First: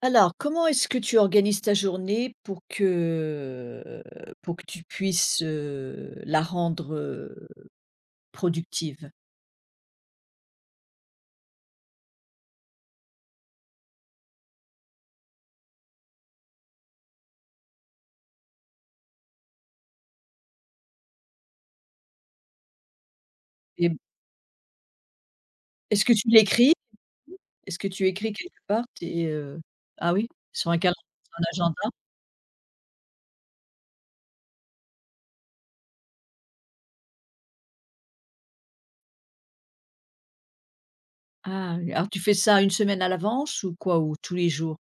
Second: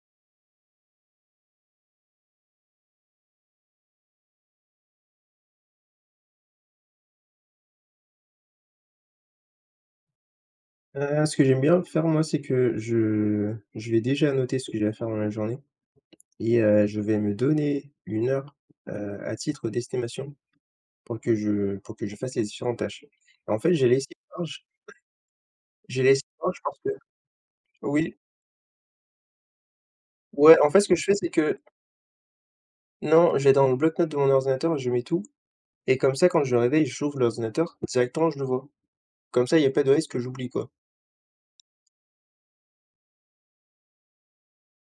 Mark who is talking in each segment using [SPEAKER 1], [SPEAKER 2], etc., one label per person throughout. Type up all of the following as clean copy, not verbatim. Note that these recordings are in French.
[SPEAKER 1] Alors, comment est-ce que tu organises ta journée pour que tu puisses, la rendre, productive?
[SPEAKER 2] Ce que j'aime bien faire moi, c'est que je vais déjà noter ce que j'ai à faire dans la journée et je vais me donner une heure, à titre d'estimation pour que je fasse les différentes tâches. En fait,
[SPEAKER 1] Et
[SPEAKER 2] large j'ai
[SPEAKER 1] est-ce que
[SPEAKER 2] laissé
[SPEAKER 1] tu
[SPEAKER 2] large
[SPEAKER 1] l'écris?
[SPEAKER 2] parce que.
[SPEAKER 1] Est-ce que tu
[SPEAKER 2] Oui.
[SPEAKER 1] écris quelque part tes, ah oui?
[SPEAKER 2] Ouais, en
[SPEAKER 1] Sur un
[SPEAKER 2] fait, ce que je
[SPEAKER 1] calendrier,
[SPEAKER 2] fais, c'est
[SPEAKER 1] sur
[SPEAKER 2] que.
[SPEAKER 1] un agenda?
[SPEAKER 2] Non, j'ai dans le bloc-notes de mon ordinateur, je mets tout, et comme ça, quand je me réveille, j'ouvre l'ordinateur, directement, je le vois. Comme ça, il y a pas de risque que j'oublie, quoi.
[SPEAKER 1] Ah, alors tu fais ça une semaine à l'avance ou quoi? Ou tous les jours?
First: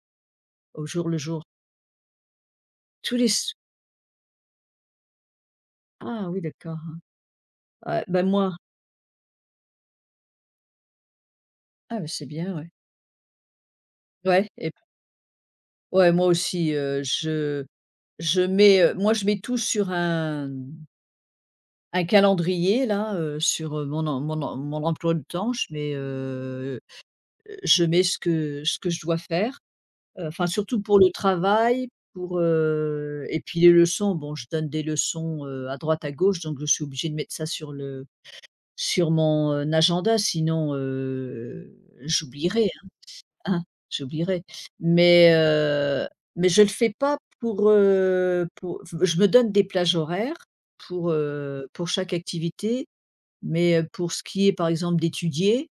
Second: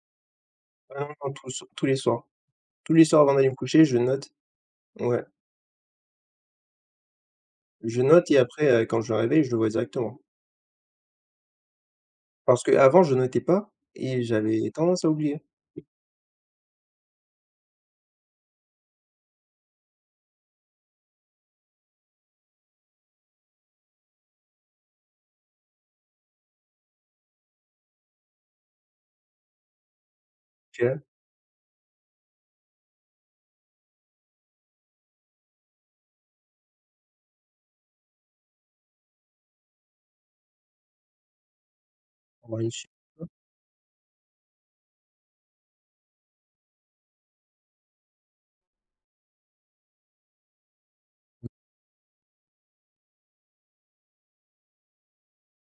[SPEAKER 1] Au
[SPEAKER 2] Ah
[SPEAKER 1] jour le
[SPEAKER 2] non,
[SPEAKER 1] jour?
[SPEAKER 2] tous les soirs. Tous les
[SPEAKER 1] Tous
[SPEAKER 2] soirs
[SPEAKER 1] les
[SPEAKER 2] avant d'aller
[SPEAKER 1] s
[SPEAKER 2] me coucher, je note, ouais,
[SPEAKER 1] Ah oui, d'accord,
[SPEAKER 2] je
[SPEAKER 1] ouais. Bah
[SPEAKER 2] note, et
[SPEAKER 1] moi
[SPEAKER 2] après, quand je me réveille, je le vois directement.
[SPEAKER 1] Ah bah, c'est bien,
[SPEAKER 2] Parce
[SPEAKER 1] ouais.
[SPEAKER 2] qu'avant, je notais pas et
[SPEAKER 1] Ouais,
[SPEAKER 2] j'avais
[SPEAKER 1] et
[SPEAKER 2] tendance à oublier.
[SPEAKER 1] ouais, moi aussi, je mets, moi je mets tout sur un calendrier là, sur, mon emploi du temps. Je mets, ce que je dois faire, enfin surtout pour
[SPEAKER 2] OK.
[SPEAKER 1] le travail, pour, et puis les leçons, bon je donne des leçons, à droite à gauche donc je suis obligée de mettre ça sur mon, agenda sinon,
[SPEAKER 2] avoir
[SPEAKER 1] j'oublierais,
[SPEAKER 2] une chi
[SPEAKER 1] hein, hein, j'oublierais. Mais, mais je ne le fais pas pour, pour je me donne des plages horaires pour chaque activité, mais, pour ce qui est par exemple d'étudier,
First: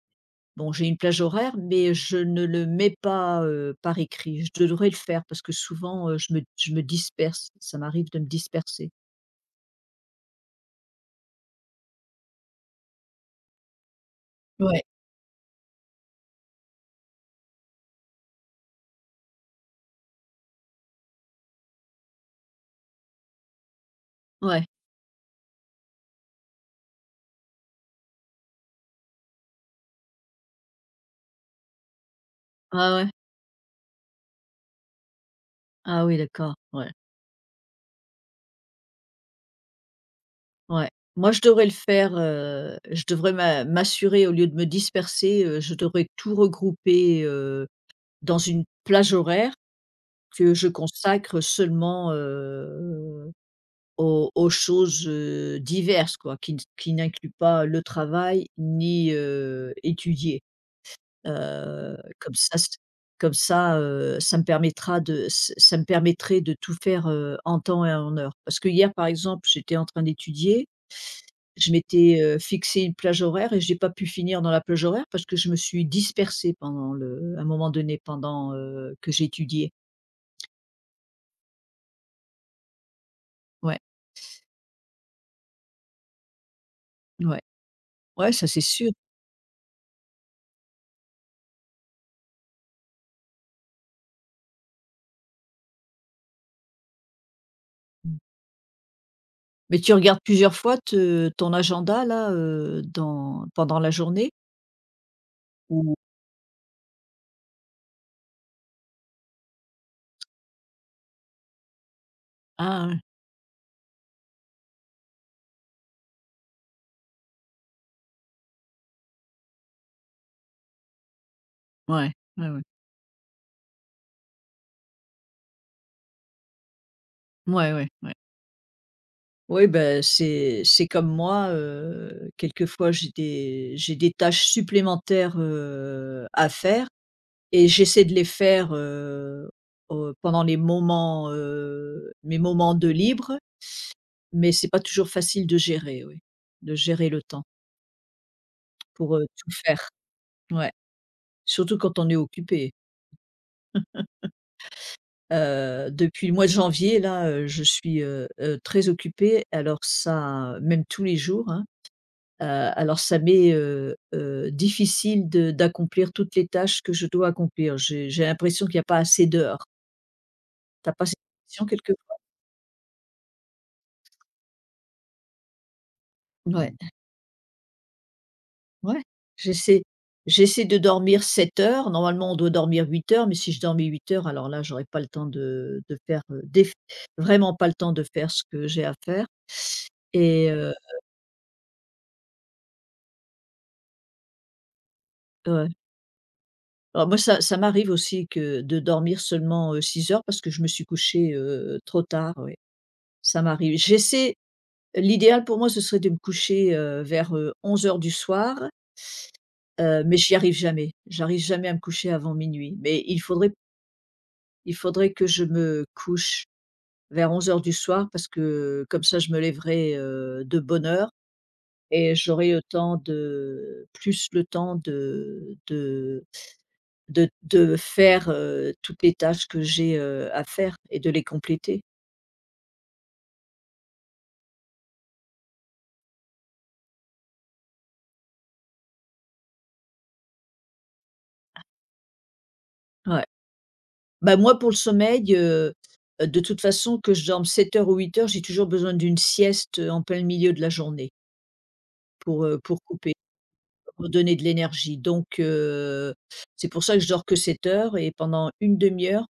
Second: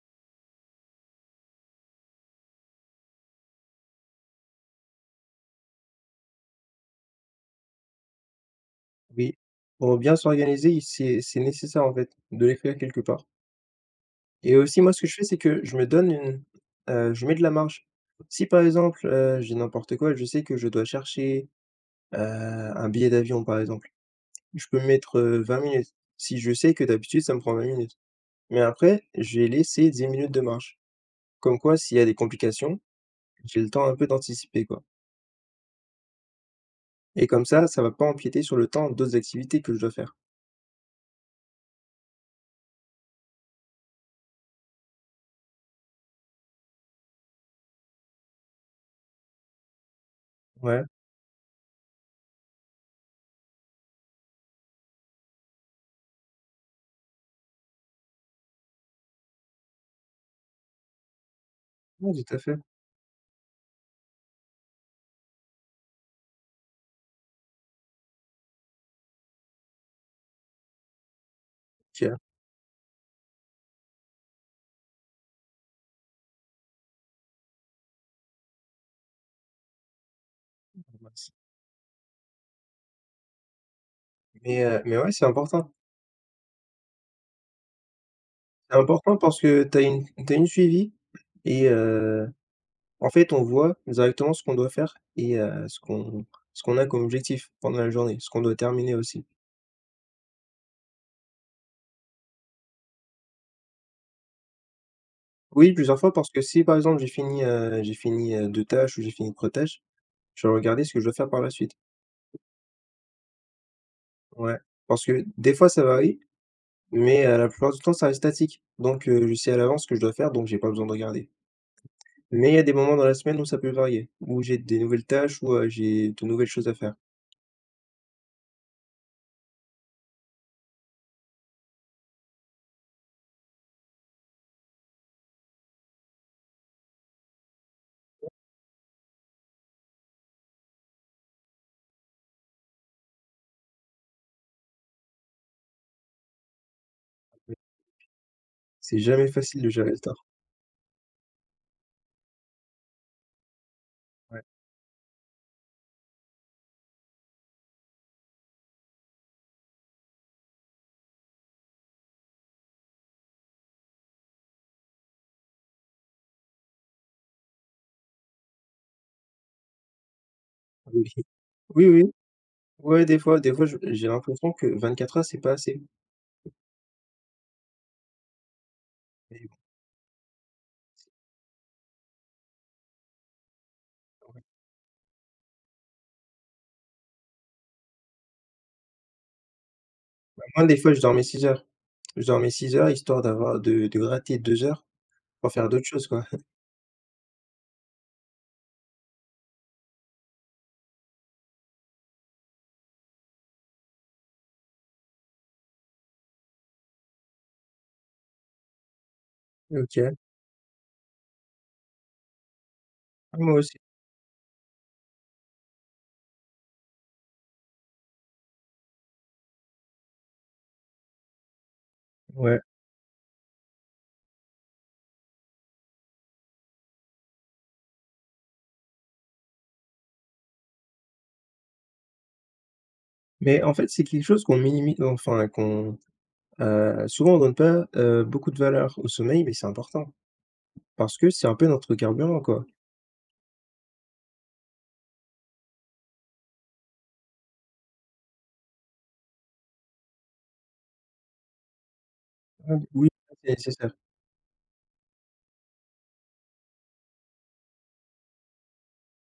[SPEAKER 1] bon j'ai une plage horaire, mais je ne le mets pas, par écrit. Je devrais le faire parce que souvent, je me disperse, ça m'arrive de me disperser.
[SPEAKER 2] oui. Pour bien s'organiser, il c'est nécessaire, en fait, de l'écrire quelque part. Et aussi,
[SPEAKER 1] Ouais.
[SPEAKER 2] moi, ce que je fais, c'est que je me donne une je mets de la marge. Si, par exemple, je n'importe quoi, je sais que je dois chercher, un billet d'avion, par exemple.
[SPEAKER 1] Ouais,
[SPEAKER 2] Je peux mettre, 20 minutes. Si je sais que d'habitude ça me prend 20 minutes. Mais après, je vais laisser 10 minutes de marche. Comme quoi s'il y a des complications,
[SPEAKER 1] ah ouais.
[SPEAKER 2] j'ai le temps un peu d'anticiper quoi.
[SPEAKER 1] Ah oui, d'accord, ouais.
[SPEAKER 2] Et comme ça va pas empiéter sur le temps d'autres activités que je dois faire.
[SPEAKER 1] Ouais. Moi, je devrais le faire, je devrais m'assurer au lieu de me disperser, je devrais tout regrouper, dans une plage horaire que je
[SPEAKER 2] Ouais,
[SPEAKER 1] consacre seulement, aux choses, diverses quoi, qui n'incluent pas le travail ni, étudier. Heu,
[SPEAKER 2] ouais, tout
[SPEAKER 1] comme
[SPEAKER 2] à fait.
[SPEAKER 1] ça c Comme ça, ça me permettra de ç ça me permettrait de tout faire, en temps et en heure. Parce que hier, par exemple, j'étais en train d'étudier, je
[SPEAKER 2] OK.
[SPEAKER 1] m'étais, fixé une plage horaire et j'ai pas pu finir dans la plage horaire parce que je me suis dispersée pendant le à un moment donné pendant, que j'étudiais.
[SPEAKER 2] Mince.
[SPEAKER 1] Ouais,
[SPEAKER 2] Mais ouais, c'est important.
[SPEAKER 1] ouais. Ouais, ça c'est
[SPEAKER 2] C'est
[SPEAKER 1] sûr.
[SPEAKER 2] important parce que tu as une t'as une suivi, et en fait on voit directement ce qu'on doit faire, et ce qu'on a comme objectif pendant la journée, ce qu'on doit terminer aussi.
[SPEAKER 1] Mais tu regardes plusieurs fois te ton agenda là, dans pendant la journée
[SPEAKER 2] Oui,
[SPEAKER 1] ou
[SPEAKER 2] plusieurs fois parce que si par exemple j'ai fini 2 tâches ou j'ai fini 3 tâches, je vais regarder ce que je dois faire par la suite.
[SPEAKER 1] ah ouais.
[SPEAKER 2] Ouais, parce que des fois ça varie, mais la plupart du temps ça reste statique. Donc je sais à l'avance ce que je dois faire, donc j'ai pas besoin de regarder.
[SPEAKER 1] Ouais, ouais,
[SPEAKER 2] Mais il y
[SPEAKER 1] ouais.
[SPEAKER 2] a des moments dans la semaine où ça peut varier, où j'ai des nouvelles tâches, où, j'ai de nouvelles choses à faire.
[SPEAKER 1] Ouais, ouais, ouais. Oui, ben c'est comme moi, quelquefois j'ai des tâches supplémentaires, à faire. Et j'essaie de les faire, pendant les moments, mes moments de libre, mais c'est pas toujours facile de gérer, oui, de gérer le temps
[SPEAKER 2] Ouais. C'est
[SPEAKER 1] pour,
[SPEAKER 2] jamais
[SPEAKER 1] tout
[SPEAKER 2] facile de gérer
[SPEAKER 1] faire.
[SPEAKER 2] le temps.
[SPEAKER 1] Ouais, surtout quand on est occupé.
[SPEAKER 2] Ouais.
[SPEAKER 1] Depuis le mois de janvier là, je suis, très occupée alors ça même tous les jours, hein, heu, alors ça m'est, difficile de d'accomplir toutes les tâches que je dois accomplir. J'ai l'impression qu'il y a pas assez d'heures. T'as
[SPEAKER 2] Oui.
[SPEAKER 1] pas cette impression
[SPEAKER 2] Oui, oui.
[SPEAKER 1] quelquefois?
[SPEAKER 2] Ouais, des fois je j'ai l'impression que 24 heures c'est pas assez.
[SPEAKER 1] Ouais. Ouais,
[SPEAKER 2] Mais bon,
[SPEAKER 1] j'essaie j'essaie de dormir 7 heures. Normalement, on doit dormir 8 heures, mais si je dormais 8 heures, alors là, j'aurais pas le temps de faire, des vraiment pas le temps de faire ce que j'ai à faire et
[SPEAKER 2] moins
[SPEAKER 1] heu,
[SPEAKER 2] des fois je dormais 6 heures. Je dormais 6 heures histoire d'avoir de gratter 2 heures pour faire
[SPEAKER 1] ouais.
[SPEAKER 2] d'autres choses, quoi.
[SPEAKER 1] Alors moi, ça m'arrive aussi que de dormir seulement, 6 heures parce que je me suis couchée, trop tard, oui. Ça m'arrive. J'essaie L'idéal pour moi, ce serait de me coucher, vers, 23 heures du soir,
[SPEAKER 2] OK.
[SPEAKER 1] mais j'y arrive jamais. J'arrive jamais à me coucher avant minuit, mais il
[SPEAKER 2] Ah,
[SPEAKER 1] faudrait
[SPEAKER 2] moi aussi.
[SPEAKER 1] il faudrait que je me couche vers 23 heures du soir parce que comme ça je me lèverai, de bonne heure et j'aurai
[SPEAKER 2] Ouais.
[SPEAKER 1] le temps de plus le temps de faire, toutes les tâches que j'ai, à faire et de les compléter.
[SPEAKER 2] Mais en fait, c'est quelque chose qu'on minimise, enfin qu'on, souvent on donne pas, beaucoup de valeur au sommeil, mais c'est important parce que c'est un peu notre carburant, quoi.
[SPEAKER 1] Ouais. Bah, moi pour le sommeil, de toute façon que je dorme 7 heures ou 8 heures, j'ai toujours besoin d'une sieste, en plein milieu de la journée pour
[SPEAKER 2] Hem, oui,
[SPEAKER 1] couper.
[SPEAKER 2] c'est nécessaire.
[SPEAKER 1] Redonner de l'énergie donc c'est pour ça que je dors que 7 heures et pendant une demi heure,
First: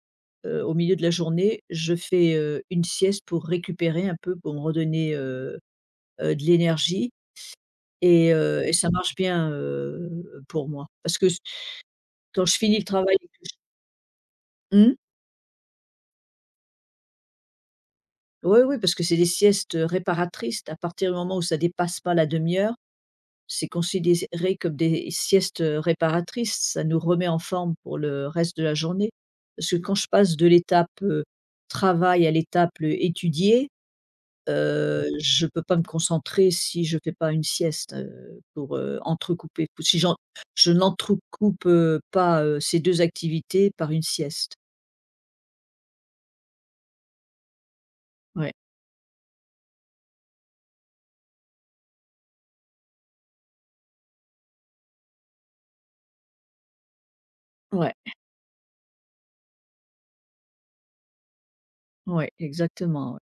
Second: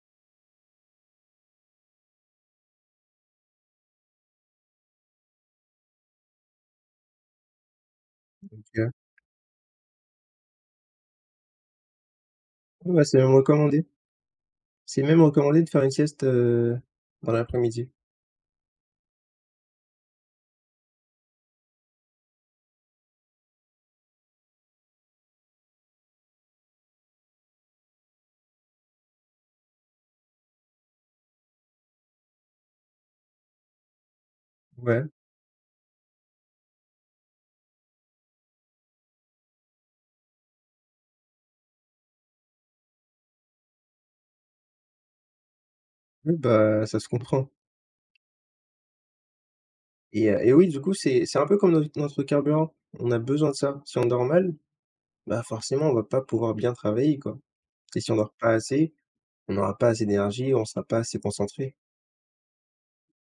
[SPEAKER 1] au milieu de la journée, je fais, une sieste pour récupérer un peu, pour me redonner, de l'énergie et
[SPEAKER 2] OK.
[SPEAKER 1] ça marche bien, pour moi. Parce que s Quand je finis le
[SPEAKER 2] Ouais,
[SPEAKER 1] travail.
[SPEAKER 2] c'est même recommandé.
[SPEAKER 1] Mmh?
[SPEAKER 2] C'est même recommandé de faire une sieste, dans l'après-midi.
[SPEAKER 1] Oui, oui, parce que c'est des siestes, réparatrices. À partir du moment où ça dépasse pas la demi heure, c'est considéré comme des siestes, réparatrices, ça nous remet en forme pour le reste de la journée. Parce que quand je passe de l'étape, travail à l'étape, étudier,
[SPEAKER 2] Ouais.
[SPEAKER 1] je peux pas me concentrer si je fais pas une sieste, pour, entrecouper si j'en je n'entrecoupe, pas, ces 2 activités par une sieste.
[SPEAKER 2] Oui, bah, ça se comprend,
[SPEAKER 1] Ouais,
[SPEAKER 2] et oui, du coup, c'est un peu comme notre carburant. On a besoin de ça. Si on dort mal, bah, forcément, on va pas pouvoir bien travailler, quoi.
[SPEAKER 1] ouais,
[SPEAKER 2] Et si on dort pas assez, on n'aura pas assez d'énergie, on sera pas assez concentré.
[SPEAKER 1] ouais, exactement, ouais.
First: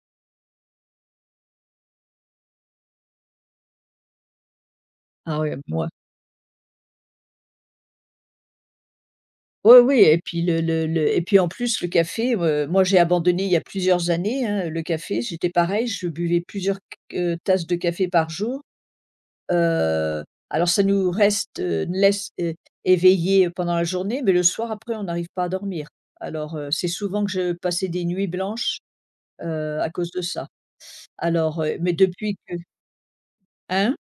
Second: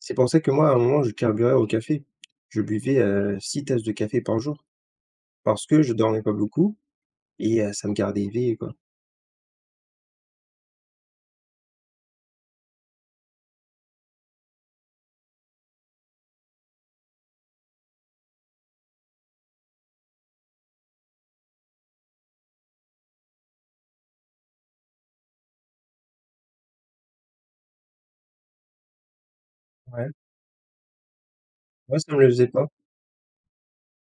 [SPEAKER 2] C'est pour ça que moi, à un moment, je carburais au café. Je buvais, 6 tasses de café par jour
[SPEAKER 1] Ah ouais,
[SPEAKER 2] parce que
[SPEAKER 1] moi.
[SPEAKER 2] je dormais pas beaucoup et ça me gardait éveillé, quoi.
[SPEAKER 1] Oui, oui, et puis le et puis en plus le café, moi j'ai abandonné il y a plusieurs années, hein, le café. J'étais pareil, je buvais plusieurs c tasses de café par jour. Heu, alors ça laisse é éveillés pendant la journée, mais le soir après on n'arrive pas à dormir. Alors, c'est souvent que je passais des nuits blanches, à
[SPEAKER 2] Ouais.
[SPEAKER 1] cause de ça. Alors, mais
[SPEAKER 2] Moi, ça me le
[SPEAKER 1] depuis
[SPEAKER 2] faisait
[SPEAKER 1] que.
[SPEAKER 2] pas.
[SPEAKER 1] Hein?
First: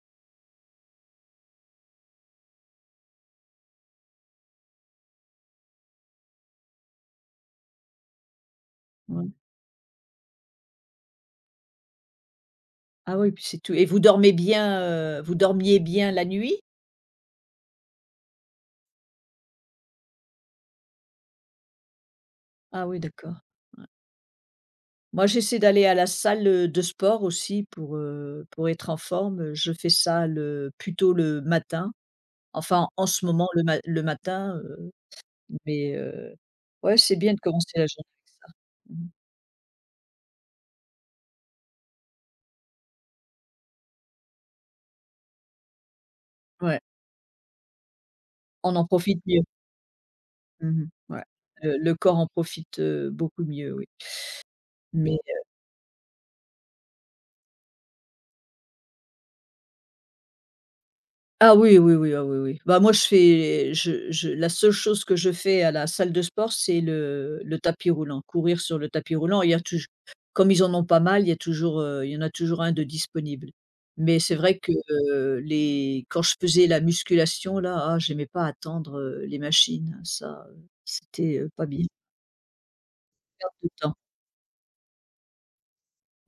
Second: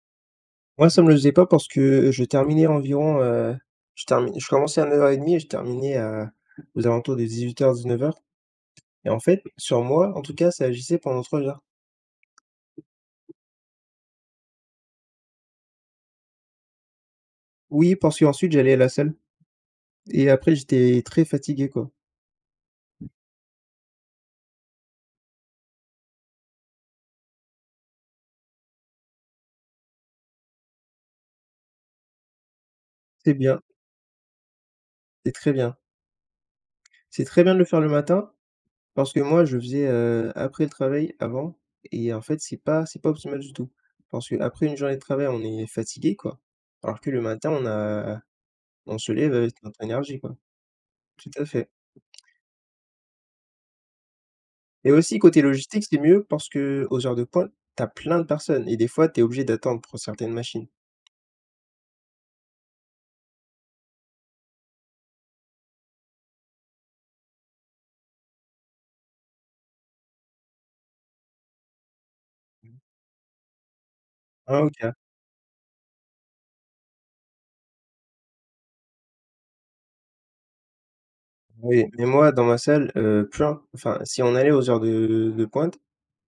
[SPEAKER 2] Moi, ça me le faisait pas parce que je terminais environ, je commençais à 9:30 et je terminais à aux alentours de 9 heures. Et en
[SPEAKER 1] Ouais.
[SPEAKER 2] fait, sur moi, en tout cas, ça agissait pendant 3 heures.
[SPEAKER 1] Ah oui, puis c'est tout et vous dormez bien, vous dormiez bien la nuit?
[SPEAKER 2] Oui, parce qu'ensuite, j'allais à la salle. Et après, j'étais très fatigué, quoi.
[SPEAKER 1] Ah oui, d'accord. Moi, j'essaie d'aller à la salle, de sport aussi pour être en forme, je fais ça le plutôt le matin, enfin, en ce
[SPEAKER 2] C'est
[SPEAKER 1] moment
[SPEAKER 2] bien,
[SPEAKER 1] le matin,
[SPEAKER 2] c'est très bien.
[SPEAKER 1] mais ouais, c'est
[SPEAKER 2] C'est
[SPEAKER 1] bien de
[SPEAKER 2] très bien de le
[SPEAKER 1] commencer
[SPEAKER 2] faire
[SPEAKER 1] la
[SPEAKER 2] le
[SPEAKER 1] journée
[SPEAKER 2] matin
[SPEAKER 1] avec ça. Mmh.
[SPEAKER 2] parce que moi, je faisais, après le travail, avant, et en fait, c'est pas optimal du tout. Parce qu'après une journée de travail, on est fatigué, quoi.
[SPEAKER 1] Ouais,
[SPEAKER 2] Alors que le matin,
[SPEAKER 1] on en
[SPEAKER 2] on se
[SPEAKER 1] profite
[SPEAKER 2] lève
[SPEAKER 1] mieux.
[SPEAKER 2] avec notre énergie, quoi.
[SPEAKER 1] Mmh, ouais.
[SPEAKER 2] Tout à fait.
[SPEAKER 1] Le corps en profite, beaucoup mieux, oui.
[SPEAKER 2] Et aussi,
[SPEAKER 1] Mais
[SPEAKER 2] côté logistique, c'est mieux parce que aux heures de pointe, tu as plein de personnes et des fois, tu es obligé d'attendre pour certaines machines.
[SPEAKER 1] Ah oui, oui, oui, ah oui, oui. Bah, moi, je fais je la seule chose que je fais à la salle de sport, c'est le tapis roulant, courir sur le tapis roulant. Il y a toujours Comme ils en ont pas mal, il y en a toujours un de disponible. Mais c'est vrai
[SPEAKER 2] Ah
[SPEAKER 1] que,
[SPEAKER 2] OK.
[SPEAKER 1] les quand je faisais la musculation là, ah, j'aimais pas attendre, les machines, ça, c'était, pas
[SPEAKER 2] Oui,
[SPEAKER 1] bien,
[SPEAKER 2] mais moi dans ma salle,
[SPEAKER 1] perte
[SPEAKER 2] plein
[SPEAKER 1] de temps.
[SPEAKER 2] enfin, si on allait aux heures de pointe,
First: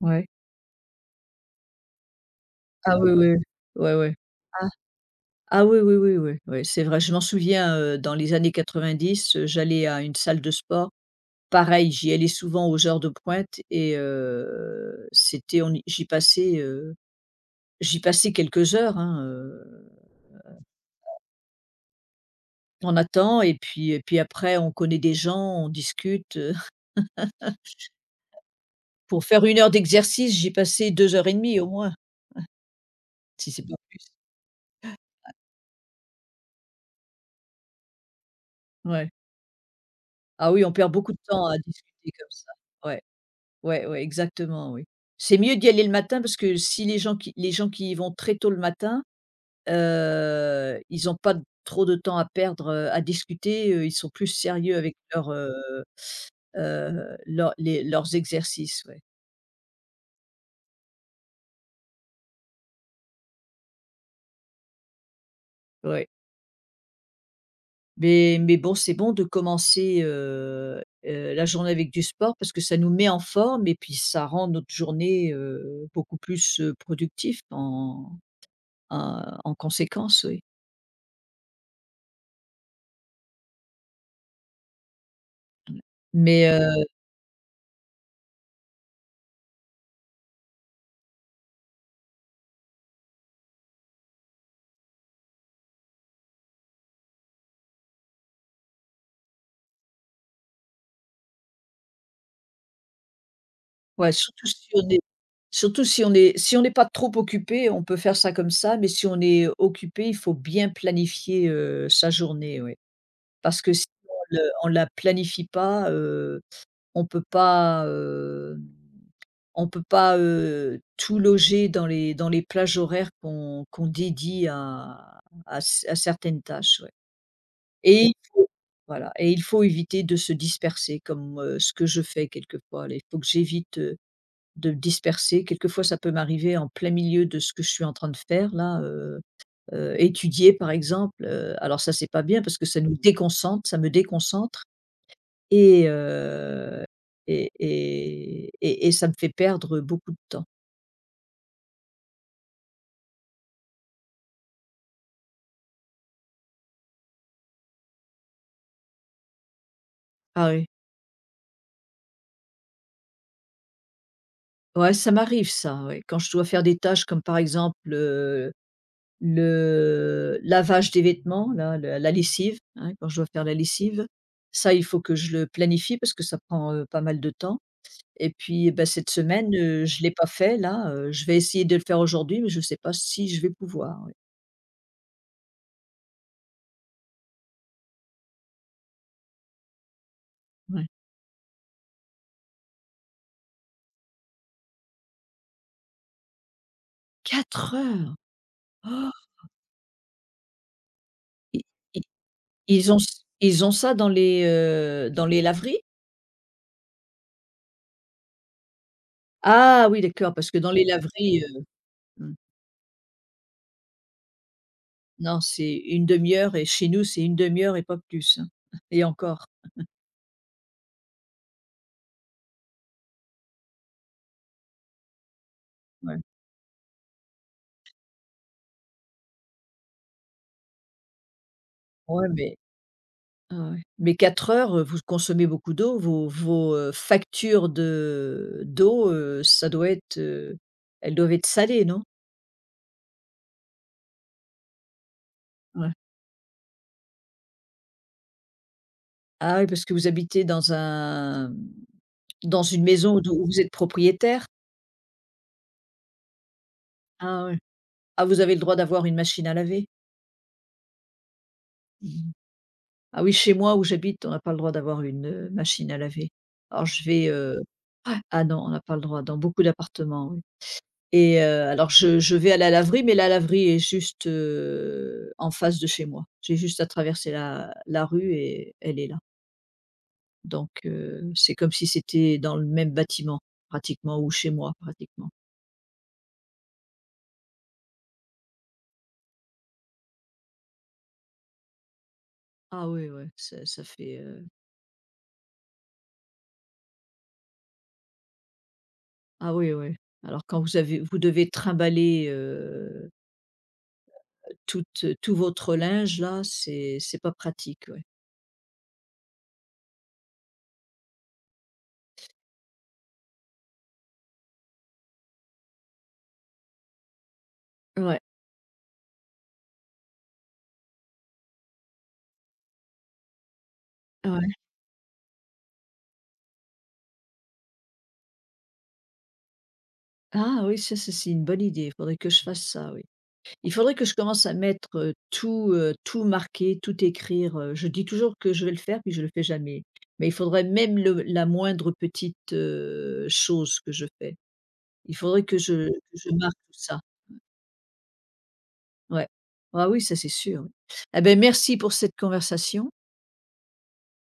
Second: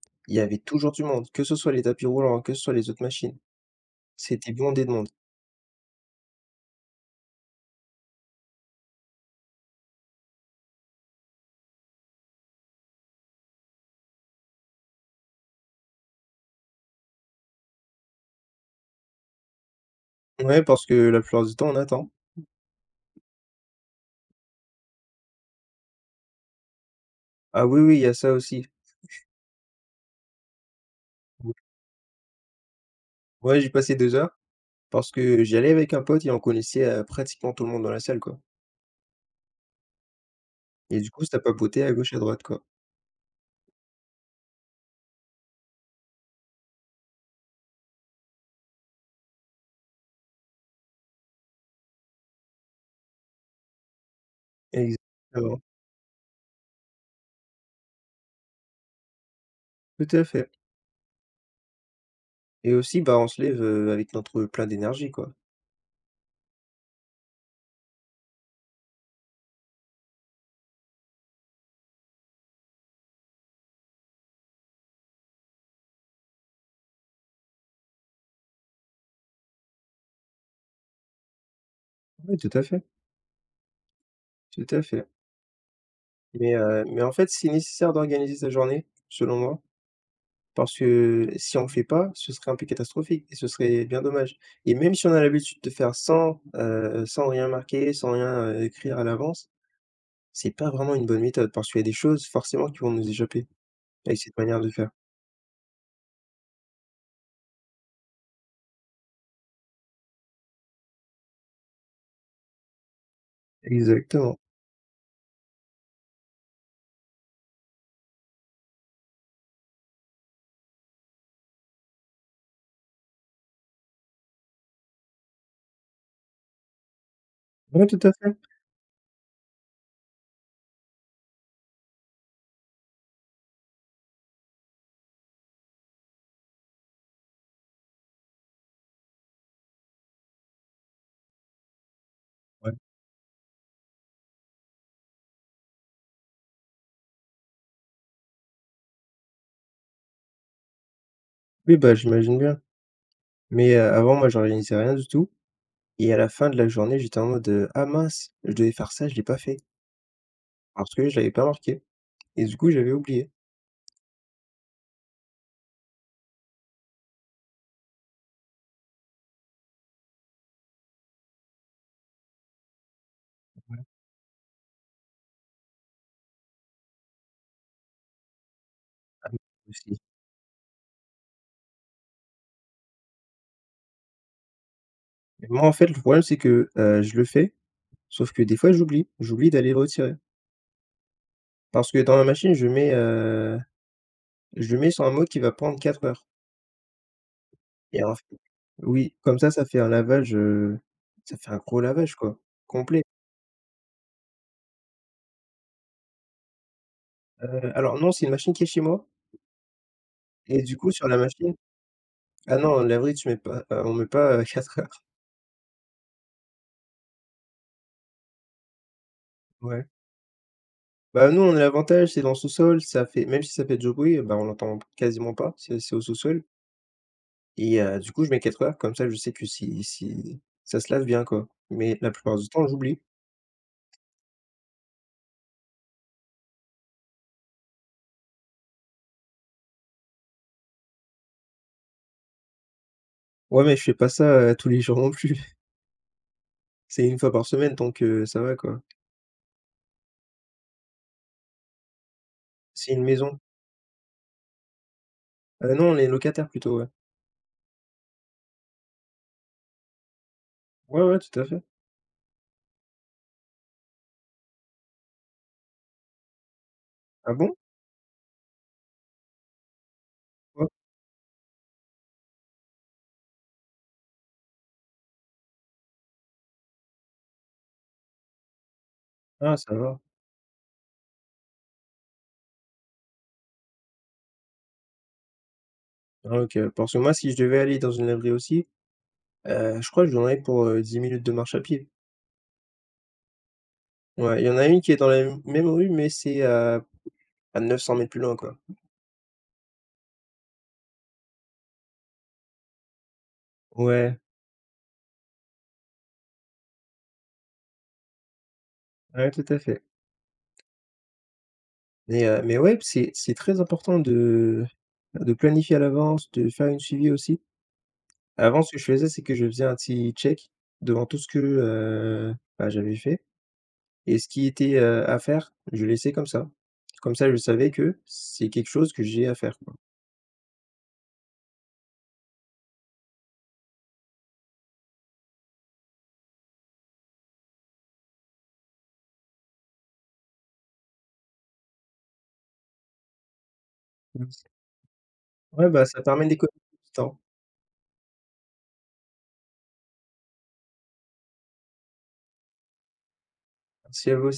[SPEAKER 1] Ouais.
[SPEAKER 2] il y avait toujours du monde, que ce soit les tapis roulants, que ce soit les
[SPEAKER 1] Ah
[SPEAKER 2] autres
[SPEAKER 1] oui, oui,
[SPEAKER 2] machines.
[SPEAKER 1] ouais, ouais.
[SPEAKER 2] C'était
[SPEAKER 1] Ah,
[SPEAKER 2] bondé de monde.
[SPEAKER 1] ah oui, oui, oui, oui, oui, c'est vrai. Je m'en souviens, dans les années 90, j'allais à une salle de sport. Pareil, j'y allais souvent aux heures de pointe et c'était on y j'y passais, quelques heures, hein,
[SPEAKER 2] Ouais, parce que la plupart du temps, on attend.
[SPEAKER 1] on attend et puis après on connaît des gens, on discute,
[SPEAKER 2] Ah oui, oui, il y a ça aussi.
[SPEAKER 1] Pour faire une heure d'exercice, j'y passais 2 heures et demie au moins, si
[SPEAKER 2] Ouais,
[SPEAKER 1] c'est
[SPEAKER 2] j'ai
[SPEAKER 1] pas
[SPEAKER 2] passé
[SPEAKER 1] plus.
[SPEAKER 2] 2 heures parce que j'y allais avec un pote et on connaissait, pratiquement tout le monde dans la salle, quoi.
[SPEAKER 1] Ouais. Ah oui, on perd
[SPEAKER 2] Et du
[SPEAKER 1] beaucoup de
[SPEAKER 2] coup, ça
[SPEAKER 1] temps à
[SPEAKER 2] papotait à
[SPEAKER 1] discuter
[SPEAKER 2] gauche, à
[SPEAKER 1] comme
[SPEAKER 2] droite,
[SPEAKER 1] ça.
[SPEAKER 2] quoi.
[SPEAKER 1] Ouais, ouais, ouais, exactement, oui. C'est mieux d'y aller le matin parce que si les gens qui y vont très tôt le matin. Ils n'ont pas de- trop de temps à perdre, à discuter, ils sont plus sérieux avec
[SPEAKER 2] Exactement,
[SPEAKER 1] leurs exercices, ouais.
[SPEAKER 2] tout à fait. Et aussi, bah, on se lève, avec notre plein d'énergie, quoi.
[SPEAKER 1] Ouais. Mais bon, c'est bon de commencer, la journée avec du sport parce que ça nous met en forme et puis ça rend notre journée, beaucoup plus, productive en en conséquence, oui.
[SPEAKER 2] Oui, tout à fait, tout à fait. Mais
[SPEAKER 1] Mais
[SPEAKER 2] heu, mais en fait, c'est nécessaire d'organiser sa journée, selon moi. Parce que si on ne fait pas, ce serait un peu catastrophique et ce serait bien dommage. Et même si on a l'habitude de faire sans, sans rien marquer, sans rien, écrire à l'avance, c'est pas vraiment une bonne méthode parce qu'il y a des choses forcément qui vont nous échapper
[SPEAKER 1] Ouais,
[SPEAKER 2] avec cette
[SPEAKER 1] surtout
[SPEAKER 2] manière
[SPEAKER 1] si
[SPEAKER 2] de
[SPEAKER 1] on
[SPEAKER 2] faire.
[SPEAKER 1] est surtout si on est si on n'est pas trop occupé, on peut faire ça comme ça, mais si on est occupé, il faut bien planifier, sa journée, oui. Parce que si
[SPEAKER 2] Exactement.
[SPEAKER 1] on la planifie pas, on peut pas, heu, on peut pas, tout loger dans les plages horaires qu'on dédie à certaines tâches, ouais.
[SPEAKER 2] Ouais, tout
[SPEAKER 1] Et
[SPEAKER 2] à
[SPEAKER 1] il
[SPEAKER 2] fait.
[SPEAKER 1] faut Voilà, et il faut éviter de se disperser comme, ce que je fais quelquefois, là. Il faut que j'évite de me disperser. Quelquefois, ça peut m'arriver en plein milieu de ce que je suis en train de faire là, étudier par exemple, alors ça, c'est pas bien parce que
[SPEAKER 2] Ouais.
[SPEAKER 1] ça nous déconcentre, ça me déconcentre et heu et ça me fait perdre beaucoup de temps.
[SPEAKER 2] Oui, bah, j'imagine bien. Mais, avant moi j'organisais rien du tout et à la fin de la journée, j'étais en mode, «Ah mince, je devais faire ça, je l'ai pas fait
[SPEAKER 1] Ah oui.
[SPEAKER 2] parce que je l'avais pas marqué», et du coup, j'avais oublié.
[SPEAKER 1] Ouais, ça m'arrive ça, ouais. Quand je dois faire des tâches comme par exemple, le lavage des vêtements là, la lessive, hein, quand je dois faire la
[SPEAKER 2] Ouais,
[SPEAKER 1] lessive, ça, il faut que je le planifie parce que ça prend, pas mal de temps. Et puis, bah, cette semaine,
[SPEAKER 2] aussi.
[SPEAKER 1] je l'ai pas fait là, je vais essayer de le faire aujourd'hui, mais je sais pas si je vais pouvoir, ouais.
[SPEAKER 2] Et moi, en fait, le problème, c'est que, je le fais. Sauf que des fois, j'oublie. J'oublie d'aller le retirer.
[SPEAKER 1] Ouais.
[SPEAKER 2] Parce que dans la machine, je le mets sur un mot qui va prendre 4 heures,
[SPEAKER 1] 4
[SPEAKER 2] et en
[SPEAKER 1] heures!
[SPEAKER 2] f
[SPEAKER 1] Oh,
[SPEAKER 2] oui, comme ça, ça fait un
[SPEAKER 1] I
[SPEAKER 2] gros
[SPEAKER 1] i
[SPEAKER 2] lavage, quoi,
[SPEAKER 1] ils ont
[SPEAKER 2] complet.
[SPEAKER 1] ç ils ont ça dans les laveries?
[SPEAKER 2] Alors non, c'est une machine qui est chez moi,
[SPEAKER 1] Ah oui, d'accord, parce que
[SPEAKER 2] et
[SPEAKER 1] dans
[SPEAKER 2] du
[SPEAKER 1] les
[SPEAKER 2] coup, sur la
[SPEAKER 1] laveries,
[SPEAKER 2] machine.
[SPEAKER 1] mmh,
[SPEAKER 2] Ah non, la vraie, tu mets pas, on met pas, 4 heures.
[SPEAKER 1] non, c'est une demi heure et chez nous, c'est une demi heure et pas plus, hein, et encore.
[SPEAKER 2] Ouais. Bah, nous, on a l'avantage, c'est dans le sous-sol, ça fait même si ça fait du bruit, bah, on l'entend quasiment pas, c'est au
[SPEAKER 1] Ouais.
[SPEAKER 2] sous-sol, et du coup, je mets 4 heures, comme ça, je sais que si ça se lave bien, quoi. Mais la
[SPEAKER 1] Ouais,
[SPEAKER 2] plupart du
[SPEAKER 1] mais,
[SPEAKER 2] temps, j'oublie.
[SPEAKER 1] ouais, ouais. Mais 4 heures, vous consommez beaucoup d'eau, vos, factures de d'eau, ça doit être, elles doivent être salées, non?
[SPEAKER 2] Ouais, mais je fais pas ça, tous les jours non plus.
[SPEAKER 1] Ouais.
[SPEAKER 2] C'est une fois par semaine donc ça va quoi.
[SPEAKER 1] Ah oui, parce que vous habitez dans une
[SPEAKER 2] C'est une
[SPEAKER 1] maison
[SPEAKER 2] maison.
[SPEAKER 1] d'où vous êtes propriétaire?
[SPEAKER 2] Non, on est locataire plutôt, ouais.
[SPEAKER 1] Ah oui. Ah, vous avez le droit d'avoir une machine à laver?
[SPEAKER 2] Ouais, ouais, tout à fait.
[SPEAKER 1] Mmh. Ah oui, chez moi où j'habite, on n'a pas le droit d'avoir une, machine à laver. Alors je vais,
[SPEAKER 2] Ah bon?
[SPEAKER 1] heu ah non, on n'a pas le droit dans beaucoup d'appartements, oui,
[SPEAKER 2] Ouais.
[SPEAKER 1] alors je vais à la laverie, mais la laverie est juste, en face de chez moi. J'ai juste à traverser la rue et elle est là.
[SPEAKER 2] Ah ça va.
[SPEAKER 1] Donc c'est comme si c'était dans le même bâtiment pratiquement ou chez moi pratiquement.
[SPEAKER 2] Ah OK. Parce que moi si je devais aller dans une laverie aussi, je crois que j'en ai pour, 10 minutes de marche à pied.
[SPEAKER 1] Ah oui, ouais, ça fait,
[SPEAKER 2] Ouais, il y en a une qui est dans la m même rue mais c'est à 900 mètres plus loin quoi.
[SPEAKER 1] ah oui, oui. Alors quand vous avez vous devez trimballer,
[SPEAKER 2] Ouais,
[SPEAKER 1] tout votre linge là, c'est pas pratique, ouais.
[SPEAKER 2] ouais, tout à fait. Mais ouais, c'est très important de planifier à l'avance, de faire une suivi aussi.
[SPEAKER 1] Ouais,
[SPEAKER 2] Avant, ce que je faisais, c'est que je faisais un petit check devant tout ce que, bah, j'avais fait, et ce qui
[SPEAKER 1] ouais.
[SPEAKER 2] était, à faire, je laissais comme ça. Comme ça, je savais que c'est quelque chose que j'ai à faire, quoi.
[SPEAKER 1] Ah oui, ça c'est une bonne idée. Il faudrait que je fasse ça, oui. Il faudrait que je commence à mettre, tout, tout marquer, tout écrire, je dis toujours que je vais le faire, puis je le fais jamais. Mais il faudrait même le la moindre petite, chose que je
[SPEAKER 2] Mmh.
[SPEAKER 1] fais. Il faudrait que
[SPEAKER 2] Ouais, bah,
[SPEAKER 1] je que
[SPEAKER 2] ça permet
[SPEAKER 1] je marque
[SPEAKER 2] d'économiser
[SPEAKER 1] tout
[SPEAKER 2] du
[SPEAKER 1] ça.
[SPEAKER 2] temps.
[SPEAKER 1] Ouais. Ah oui, ça c'est sûr, oui. Eh ben, merci pour cette conversation.
[SPEAKER 2] Merci à vous aussi.